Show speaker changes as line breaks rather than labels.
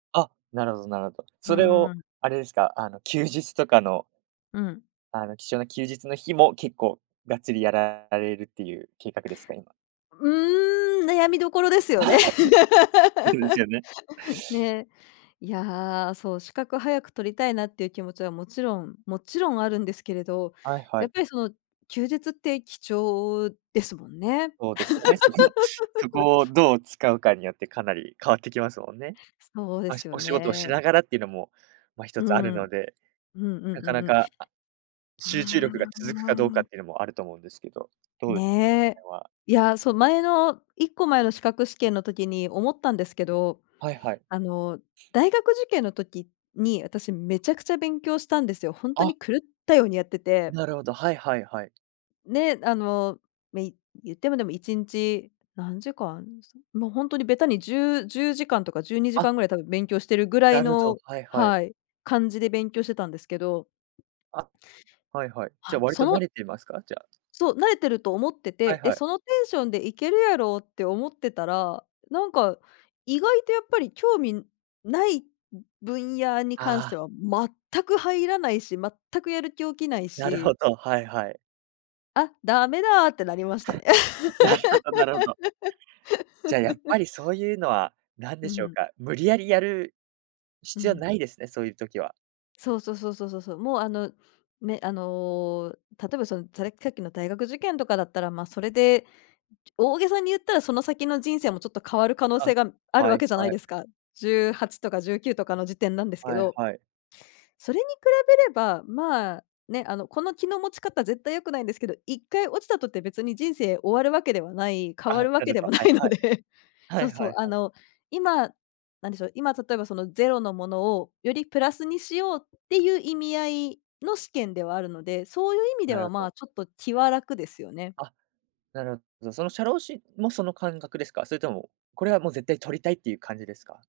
あ、なるほどなるほど。
う
それ
ー
を、
ん。
あれですか、あの、休日とかの
うん。
あの貴重な休日の日も、結構がっつりやられるっていう計画ですか、今。
うーん、悩みどころですよね。
そうですよね。
ね。いや、そう資格早く取りたいなっていう気持ちはもちろんもちろんあるんですけれど、
はいは
やっ
い。
ぱりその、休日って貴重ですもんね。
そうですよね、そこ、そ こをどう使うかによって、かなり変わってきますもんね。
そうで
まあ、
すよ
お仕事をし
ね。
ながらっていうのも、まあ、一
う
つある
ん。うん
ので。
うん
な
う
かな
んうん。
か、集中
あ
力が続くかどうかっ
あ。
ていうのもあると思うんですけど、どうですか、その
ねえ。
辺は。
いや、そう前の1個前の資格試験の時に思ったんですけど、
はいはい。
あの、大学受験の時に、私めちゃくちゃ勉強したんですよ。本当
あ。
に狂ったようにやってて。
なるほど、はいはいはい。
ね、あの、まあ、い言ってもでも1日何時間、もう本当にべたに10、10時間とかじゅうにじ
あ。
かんぐらいたぶん勉強してるぐらい
なるほど、
の、
はいはい。
はい、感じで勉強してたんですけど。
あ、はいはい。じ
は
ゃあ
い、
割と
そ
慣
の
れていますか？じゃあ
そう、慣れてると思って
は
て、
い
で、
はい。
そのテンションでいけるやろって思ってたら、なんか意外とやっぱり興味ないう分野に関し
あ
て
あ。
は全く入らないし、全くやる気起きない
なるほ
し。
ど、はいはい。
あ、駄目だってなりましたね。
なるほどなるほど。じゃあ、やっ ぱりそういうのは何
う
で
ん
し
う
ょう
ん。
か、無理矢理やる
う
必要
ん。
ないですね、そういう時は。
そうそうそうそうそうそう、もうあのね、あの、例えばそのざさっきの大学受験とかだったら、まあ、それで、大げさに言ったら、その先の人生もちょっと変わる可能
あ、
性がある
は
わ
い
けじゃない
はい。
ですか。18とか19とかの時点なんですけ
はい
ど。
はい。
それに比べれば、まあ、ね、あの、この気の持ち方絶対良くないんですけど、1回落ちたとて別に人生終わるわけではない、変
あ、
わるわ
な
け
る
で
ほ
も
ど、
な
はい
いので、
はい。は
そう
いは
そう、
い
あ
はい。
の、今何でしょう、今例えばそのゼロのものをよりプラスにしようっていう意味合いの試験ではあるので、そういう意味で
な
は
るほ
ま
ど。
あ、ちょっと気は楽ですよね。
あ、なるほど。その社労士もその感覚ですか？それとも、これはもう絶対取りたいっていう感じですか？